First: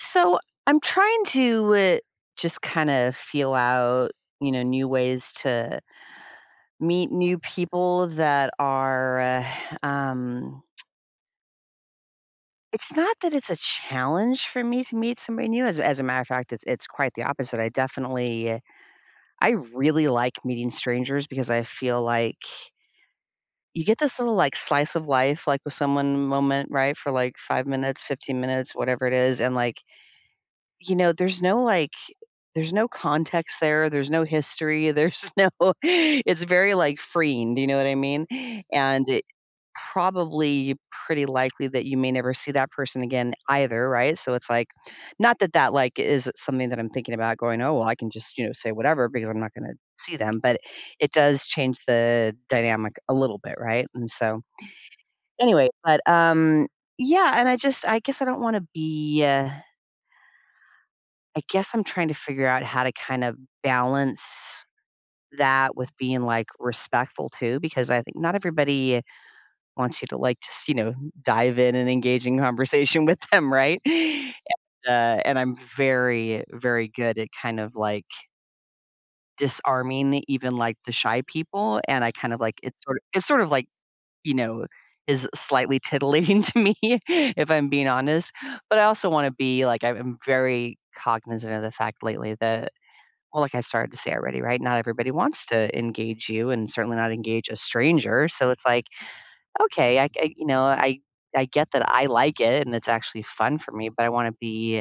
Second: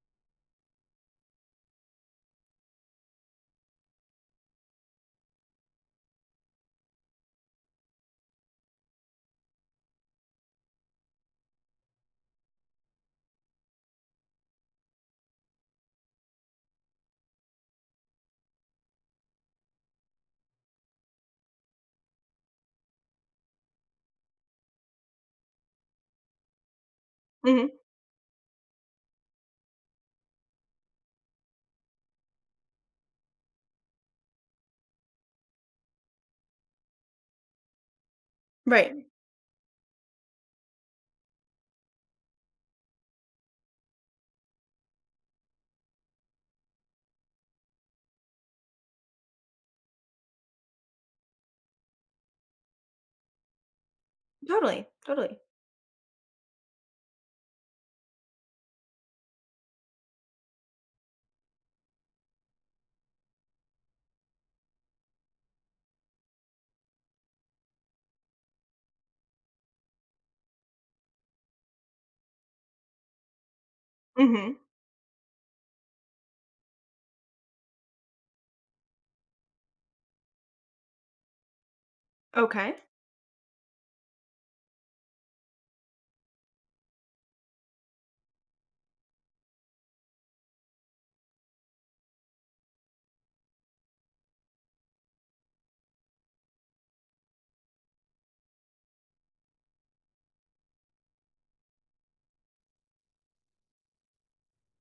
So, I'm trying to just kind of feel out, you know, new ways to meet new people that are. Um, it's not that it's a challenge for me to meet somebody new. As a matter of fact, it's quite the opposite. I definitely, I really like meeting strangers because I feel like you get this little like slice of life, like with someone moment, right, for like five Mhm. minutes, 15 minutes, whatever it is, and like You know, there's no, there's no context there, there's no history, there's no it's very, like, freeing, do you know what I mean? And Right. it probably pretty likely that you may never see that person again either, right? So it's like not that that, like, is something that I'm thinking about going, "Oh, well, I can just, you know, say whatever because I'm not gonna see them," but it does change the dynamic a little bit, right? And so Totally, totally. anyway, but, yeah, and I guess I don't wanna be, I guess I'm trying to figure out how to kind of balance that with being like respectful too, because I think not everybody wants you to like just, you know, dive in and engage in conversation with them, right? And, Mhm. uh, and I'm very, very good at kind of like disarming even like the shy people. And I kind of like Okay. it's sort of like, you know, is slightly titillating to me if I'm being honest. But I also want to be like, I'm very cognizant of the fact lately that well, like I started to say already, right? Not everybody wants to engage you and certainly not engage a stranger. So it's like, okay, I I get that I like it and it's actually fun for me, but I want to be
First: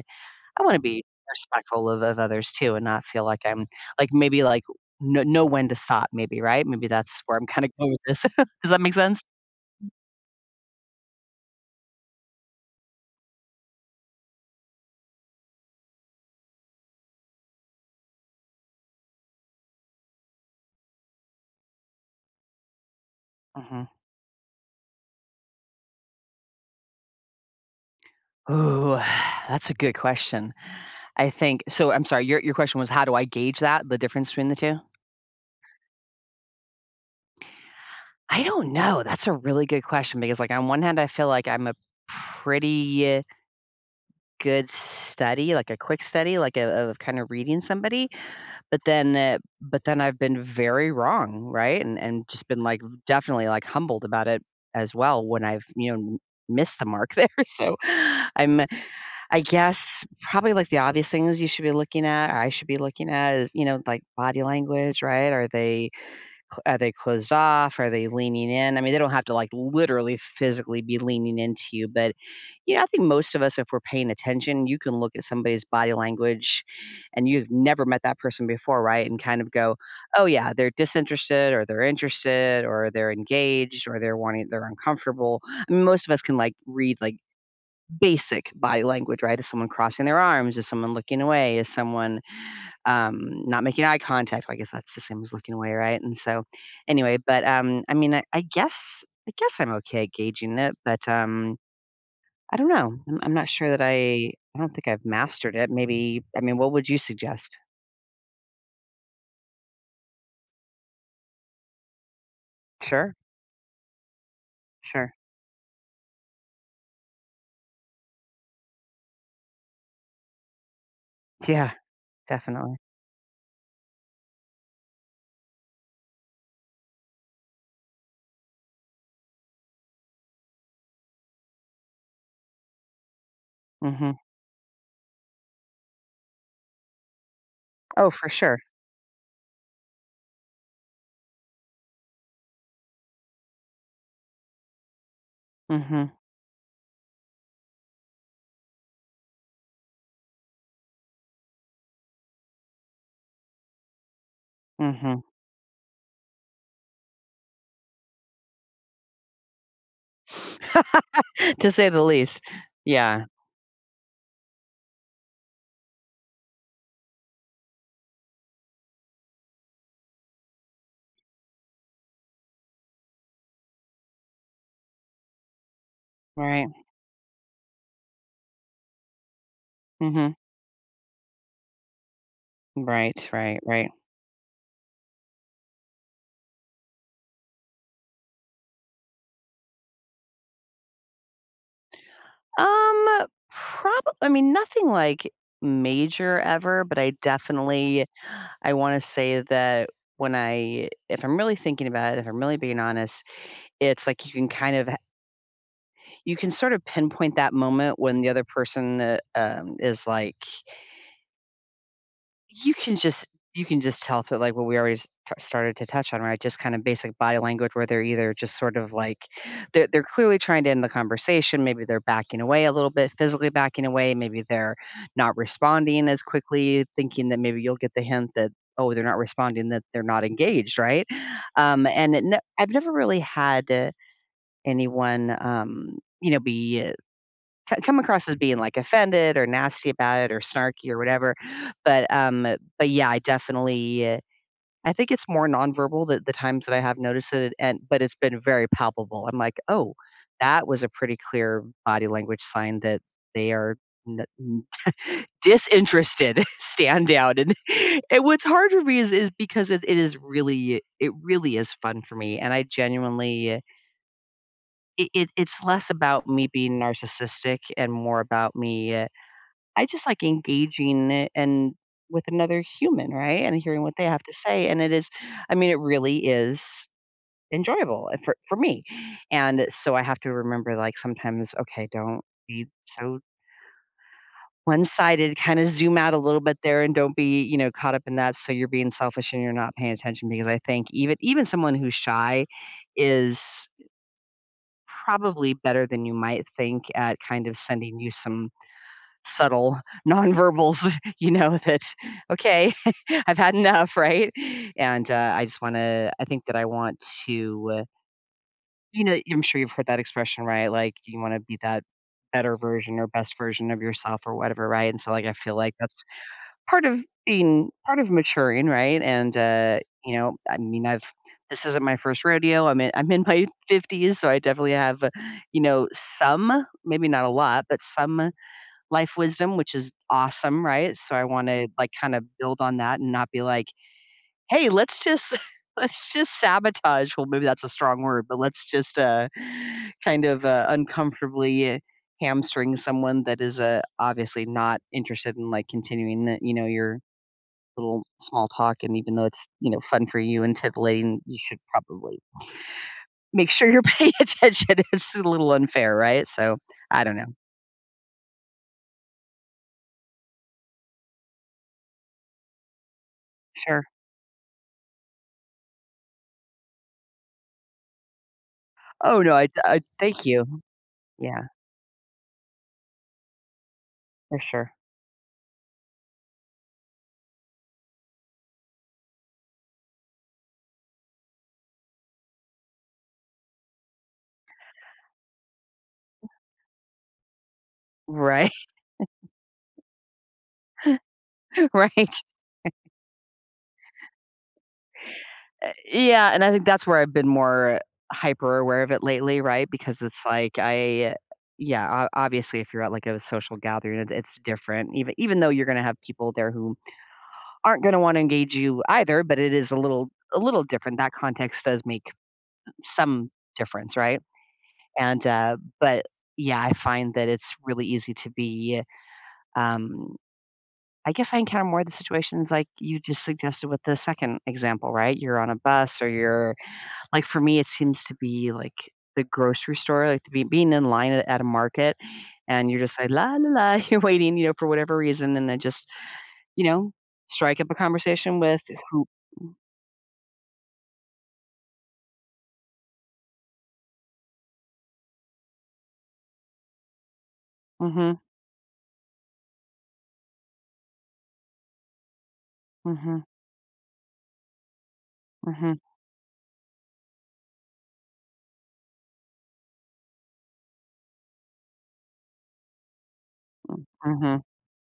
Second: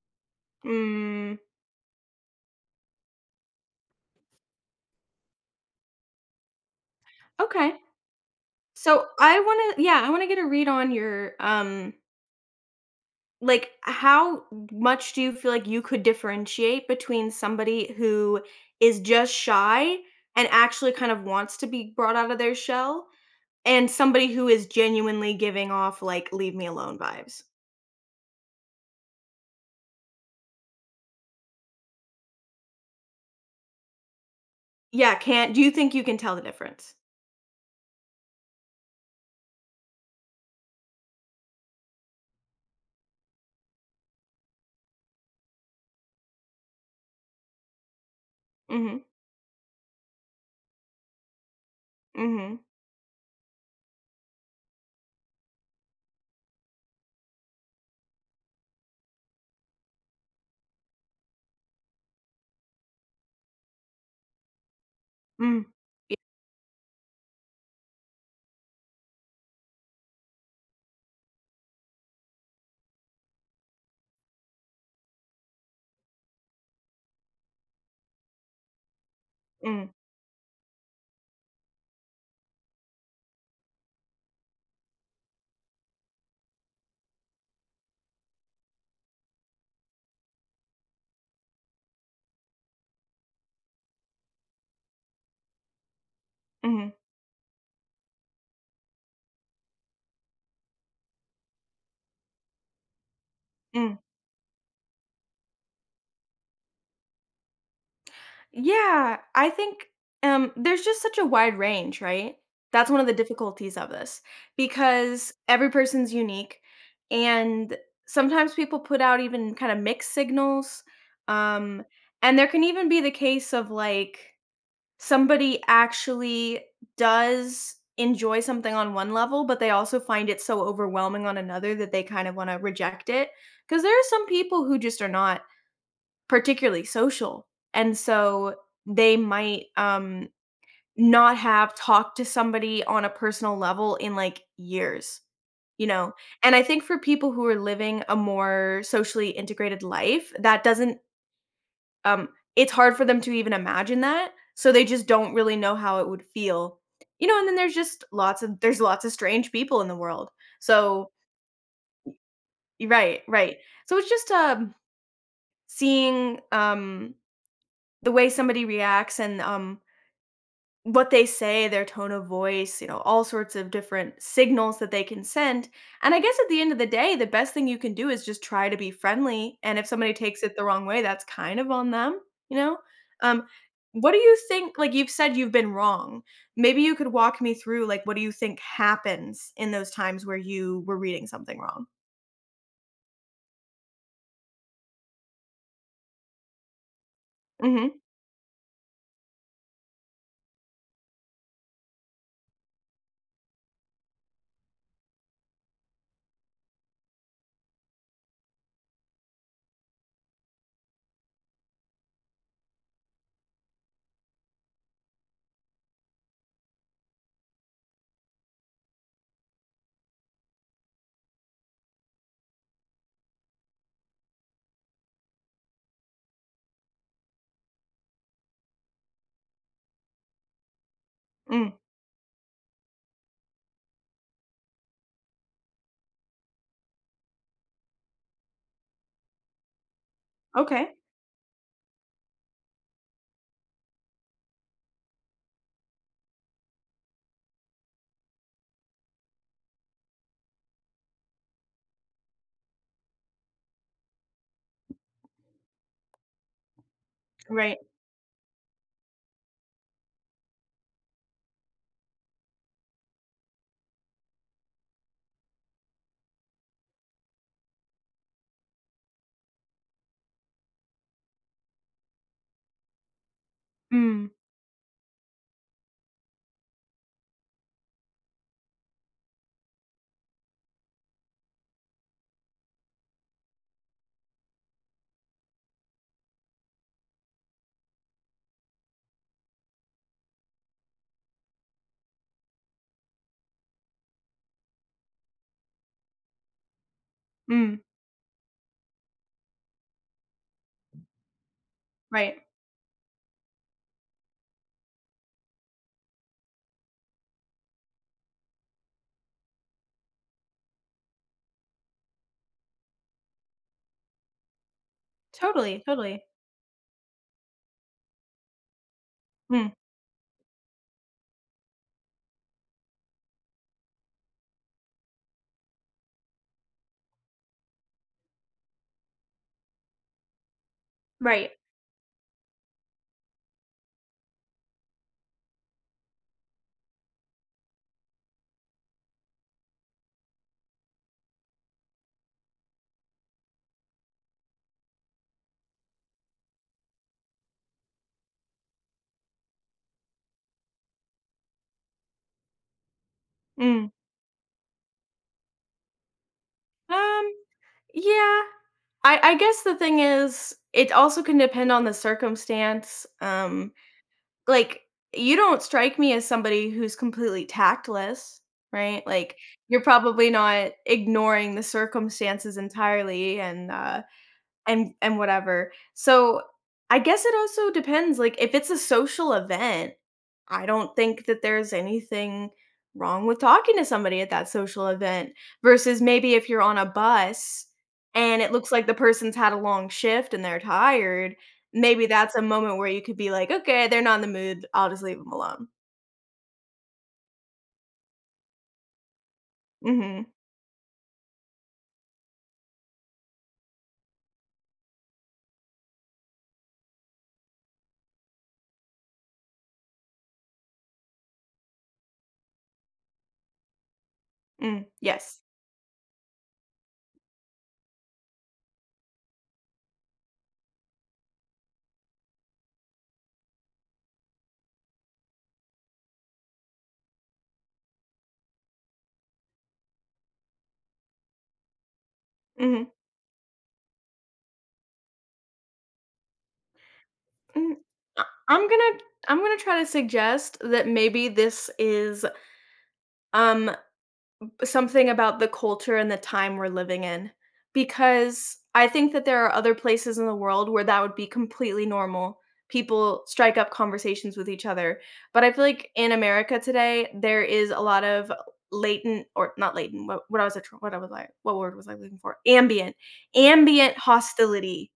I wanna be Mm, respectful of others too and not feel like I'm like, maybe, like, know when to stop maybe, right? Maybe that's where I'm kinda okay. going with this. Does that make So sense? I wanna Mm. yeah, I wanna get a read on your, like, how much do you feel like you could differentiate between somebody who is just shy and actually kind of wants to be brought out of their shell, Mhm. and somebody who is genuinely giving off, like, "Leave me alone" vibes? Ooh, that's a good question. I think I'm sorry, your question was how do I gauge that, the difference between the 2? Yeah, can't do you think you can tell the difference? I don't know. That's a really good question because, like, on one hand, I feel like I'm a pretty good study, like a quick study, like a, of kind of reading somebody. But Mhm, then, uh, but then I've been very wrong, right? And just mhm, been like definitely like humbled about it as well when I've missed the mark there. So I'm, I guess probably like the obvious things you should be looking at. I should be looking at is you know like body language, right? Mm. Yeah, Are they closed off? Are they leaning in? I mean, they don't have to like literally physically be leaning into you, but you know, I think most of us, if we're paying attention, you can look at somebody's body language and you've never met that person before, right? And kind of go, mm, oh, yeah, they're disinterested or they're interested or they're engaged or they're wanting, they're uncomfortable. I mean, most of us can like read like basic body language, right? Is someone crossing their arms? Is someone looking away? Is someone not making eye contact. Well, I guess that's the same as looking away, right? And so, mhm, anyway, but I mean, I guess I'm okay at gauging it, but I don't know. I'm not sure that mm. I. I don't think I've mastered it. Maybe. I mean, what would you suggest? Yeah, I think there's just such a wide range, right? That's one of the Sure, difficulties of this sure. because every person's unique, and sometimes people put out even kind of mixed signals. Yeah, Um, and there can definitely. even be the case of like somebody actually does enjoy something on one level, but they also find it so overwhelming on another that they kind of want to reject it. Because there are Hmm. some people who just are not particularly social. And Oh, for so sure. they might not have talked to somebody on a personal level in like years, you Hmm. know. And I think for people who are living a more socially integrated life, that doesn't um it's hard for them to even imagine that. So they just Hmm. don't really know how it would feel. You know, and then there's lots of strange people in the world. So To say the least. right, Yeah. right. So it's just seeing the way somebody reacts and what they say, their tone of voice, you know, all sorts of different signals that they can send. And I guess at the Right. end of the day, the best thing you can do is just try to be friendly. And if somebody Hmm. takes it the wrong way, that's kind of on them, you know? Right. Um, Right. Right. what do you think? Like you've said, you've been wrong. Maybe you could walk me through, like, what do you think happens in those times where you were reading something wrong? Um, Probably. I mean, nothing like major ever, but I Mm-hmm. definitely I want to say that when I, if I'm really thinking about it, if I'm really being honest, it's like you can kind of you can sort of pinpoint that moment when the other person is like You can just you can just tell that, like, what we already s t started to touch on, right? Just kind of basic body language where they're either just sort of like they're clearly trying to end the conversation, maybe they're backing away a little bit, physically backing away, maybe they're not responding as quickly, thinking that maybe you'll get the hint that, "Oh, they're not responding, that they're not engaged," right? Mm. And it ne I've never really had anyone, you know, be co come across as being, like, offended or nasty about it or snarky or Okay. whatever, but, um but yeah, I definitely I think it's more nonverbal the times that I have noticed it and but it's been very palpable. I'm like, "Oh, that was a pretty clear body language sign that they are n n disinterested, stand down," Right. and what's hard for me is because it is really it really is fun for me, and I genuinely it's less about me being narcissistic and more about me I just like engaging it and with another human, right? And hearing what they have Mm. to say. And it is, I mean, it really is enjoyable for me. And so I have to remember, like, sometimes, okay, don't be so one sided, kind of zoom out a little bit there and don't be, you know, caught up in that. So you're being selfish and you're not paying attention because I think even, even someone who's shy is probably better than you might think at kind of Mm. sending you some subtle nonverbals, you know, that, Right. okay, I've had enough, right? And, I just wanna I think that I want to, you know, I'm sure you've heard that expression, right? Like, you wanna be that better version or best version of yourself or whatever, right? And so, like, I feel like Totally. that's Totally. part of being part of maturing, right? Mm. You know, I mean, I've this isn't my first rodeo. I'm in my 50s, so I definitely have, you know, some, maybe not a lot, but some life wisdom, which is awesome, right? So I Right. wanna, like, kinda build on that and not be like, "Hey, let's just let's just sabotage." Well, maybe that's a strong word, but let's just kind of uncomfortably hamstring someone that is, obviously not interested in, like, continuing the you know, your little small talk, and even though it's, you know, fun for you and titillating, you should probably make sure you're Mm. paying attention. It's a little unfair, right? So, I don't Um. know. Yeah. I guess the thing is, it also can depend on the circumstance. Sure. Like you don't strike me as somebody who's completely tactless, right? Oh, no, Like I you're thank probably you. not Yeah. ignoring the circumstances entirely and uh For sure. and and whatever. So, I guess it also depends, like, if it's a social event, I don't think that there's anything wrong with talking to somebody at that social event versus maybe if you're on a bus and Right, it looks like the person's had a long shift and they're tired, right. Maybe that's a moment where you could be like, "Okay, they're not in the mood. I'll just leave them alone." Yeah, and I think that's where I've been more hyper aware of it lately, right? Because it's Mhm. like I Yeah, o obviously, if you're at, like, a social gathering, it's different even even though you're gonna have people there who aren't gonna wanna engage you either, but it is a little different. That context does make some difference, right? Mm. And, Yes. uh, but yeah, I find that it's really easy to be, um I guess I encounter more of the situations like you just suggested with the second example, right? You're on a bus or you're like for me it seems to be like the grocery store, like to be being in line at a market and you're Mhm. just like la la la, you're waiting, you know, for whatever reason and then just, you know, strike up a Mm. I conversation with I'm gonna who I'm gonna try to suggest that maybe this is, um something about the culture and the time we're living in, Mhm. because I think that there are other places in the world where that would be completely normal. Mhm. People strike up conversations with each other. But I feel Mhm. like in America today, there is a lot of latent or not latent, what I was like, what word was I looking for? Ambient, ambient Mhm. hostility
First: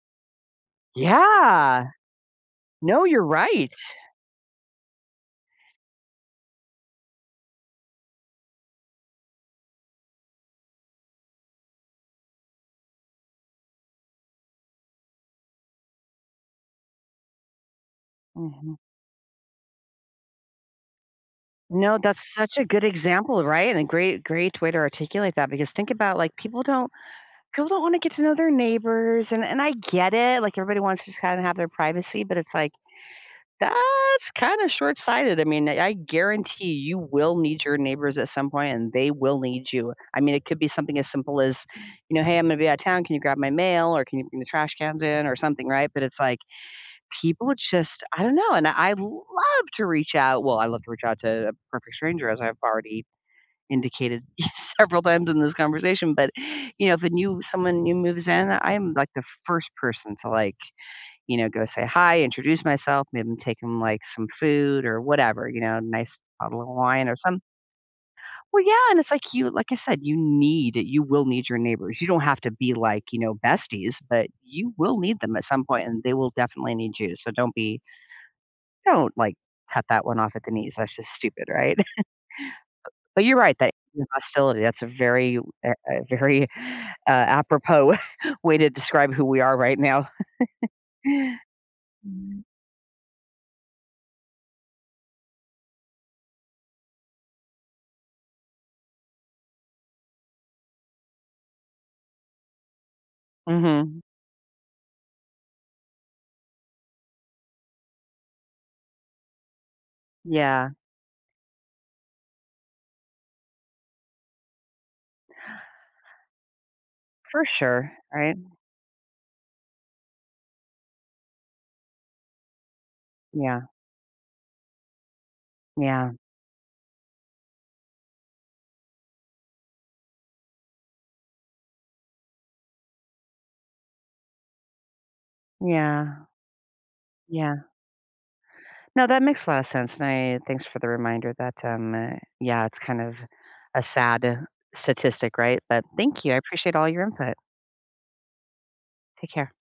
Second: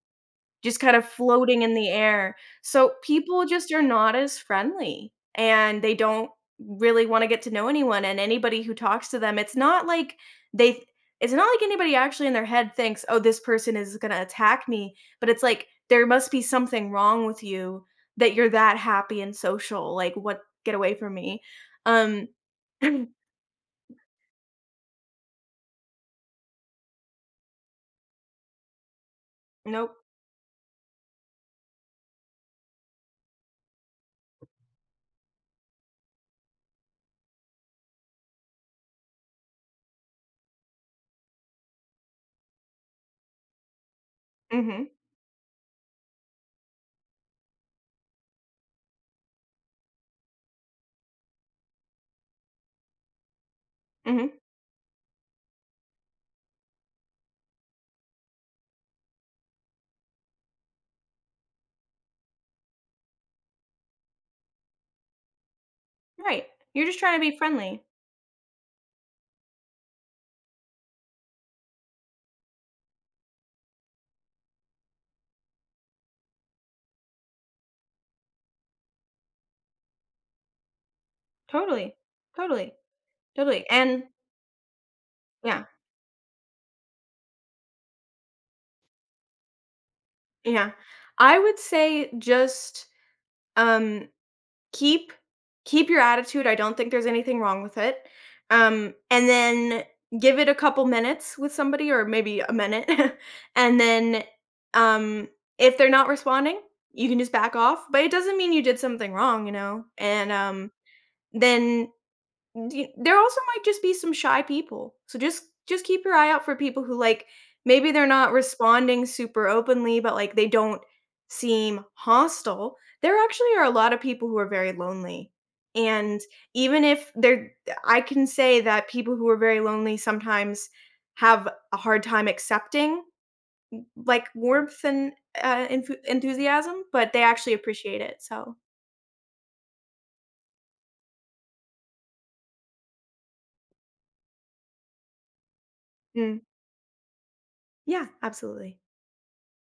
just kind of floating in Yeah. the air. So No, you're people just right. are not as friendly, and they don't really wanna get to know anyone, and anybody who talks to them, they it's not like anybody actually in their head thinks, "Oh, this person is gonna attack me," but it's like, "There must be something wrong with you that you're Mhm. that happy and social, like, what get away from me." No, Um. that's such a good example, right? And a great great way to articulate that because think about like people don't wanna get to know their neighbors, and I Nope. get it, like, everybody wants to just kinda have their privacy, but it's like, that's kinda short-sighted. I mean, I guarantee you will need your neighbors at some point, and they will need you. I mean, it could be something as simple as, you know, "Hey, I'm gonna be out of town, can you grab my mail, or can you bring the trash Mhm, cans in?" or something, right? But it's like, people just I don't know, and I love to reach out to a perfect stranger, as I've already indicated mhm, several times in this conversation, but, you know, if a new someone new moves in, I'm like the first person to like, you know, go say hi, introduce myself, maybe take them like some food or whatever, you know, nice right. bottle of You're just wine or trying to be some friendly. well, yeah, and it's like you like I said, you will need your neighbors. You don't have to be like, you know, besties, but you will need them at some point and they will definitely need you. So don't be don't like cut that one off at the knees. That's just stupid, right? Totally, totally, But you're right, totally, that and hostility, that's yeah. A very, apropos way to describe who we are right now. Yeah. I would say Mhm. just, um, keep keep your attitude, I don't think there's anything wrong with it, and then give it a couple minutes with somebody or maybe a minute, and Mhm. then, um, if they're not responding, you can just back off, but it doesn't mean you did something wrong, you know, and, Yeah, then D there also might just be some shy people, so just keep your eye out for people who, like, for sure, maybe they're not right? responding super openly, but, like, they don't seem hostile. There actually Yeah, are a lot of people who are very lonely, yeah, and even if they're I can say that people who are very lonely sometimes have a hard time accepting, like, warmth and, yeah, enthusiasm, but they actually yeah. appreciate it, so No, that makes a lot of sense, and I thanks for the reminder that, yeah, it's kind of a sad statistic, right? But thank you, I Mm. appreciate all your input. Yeah, absolutely. Take care.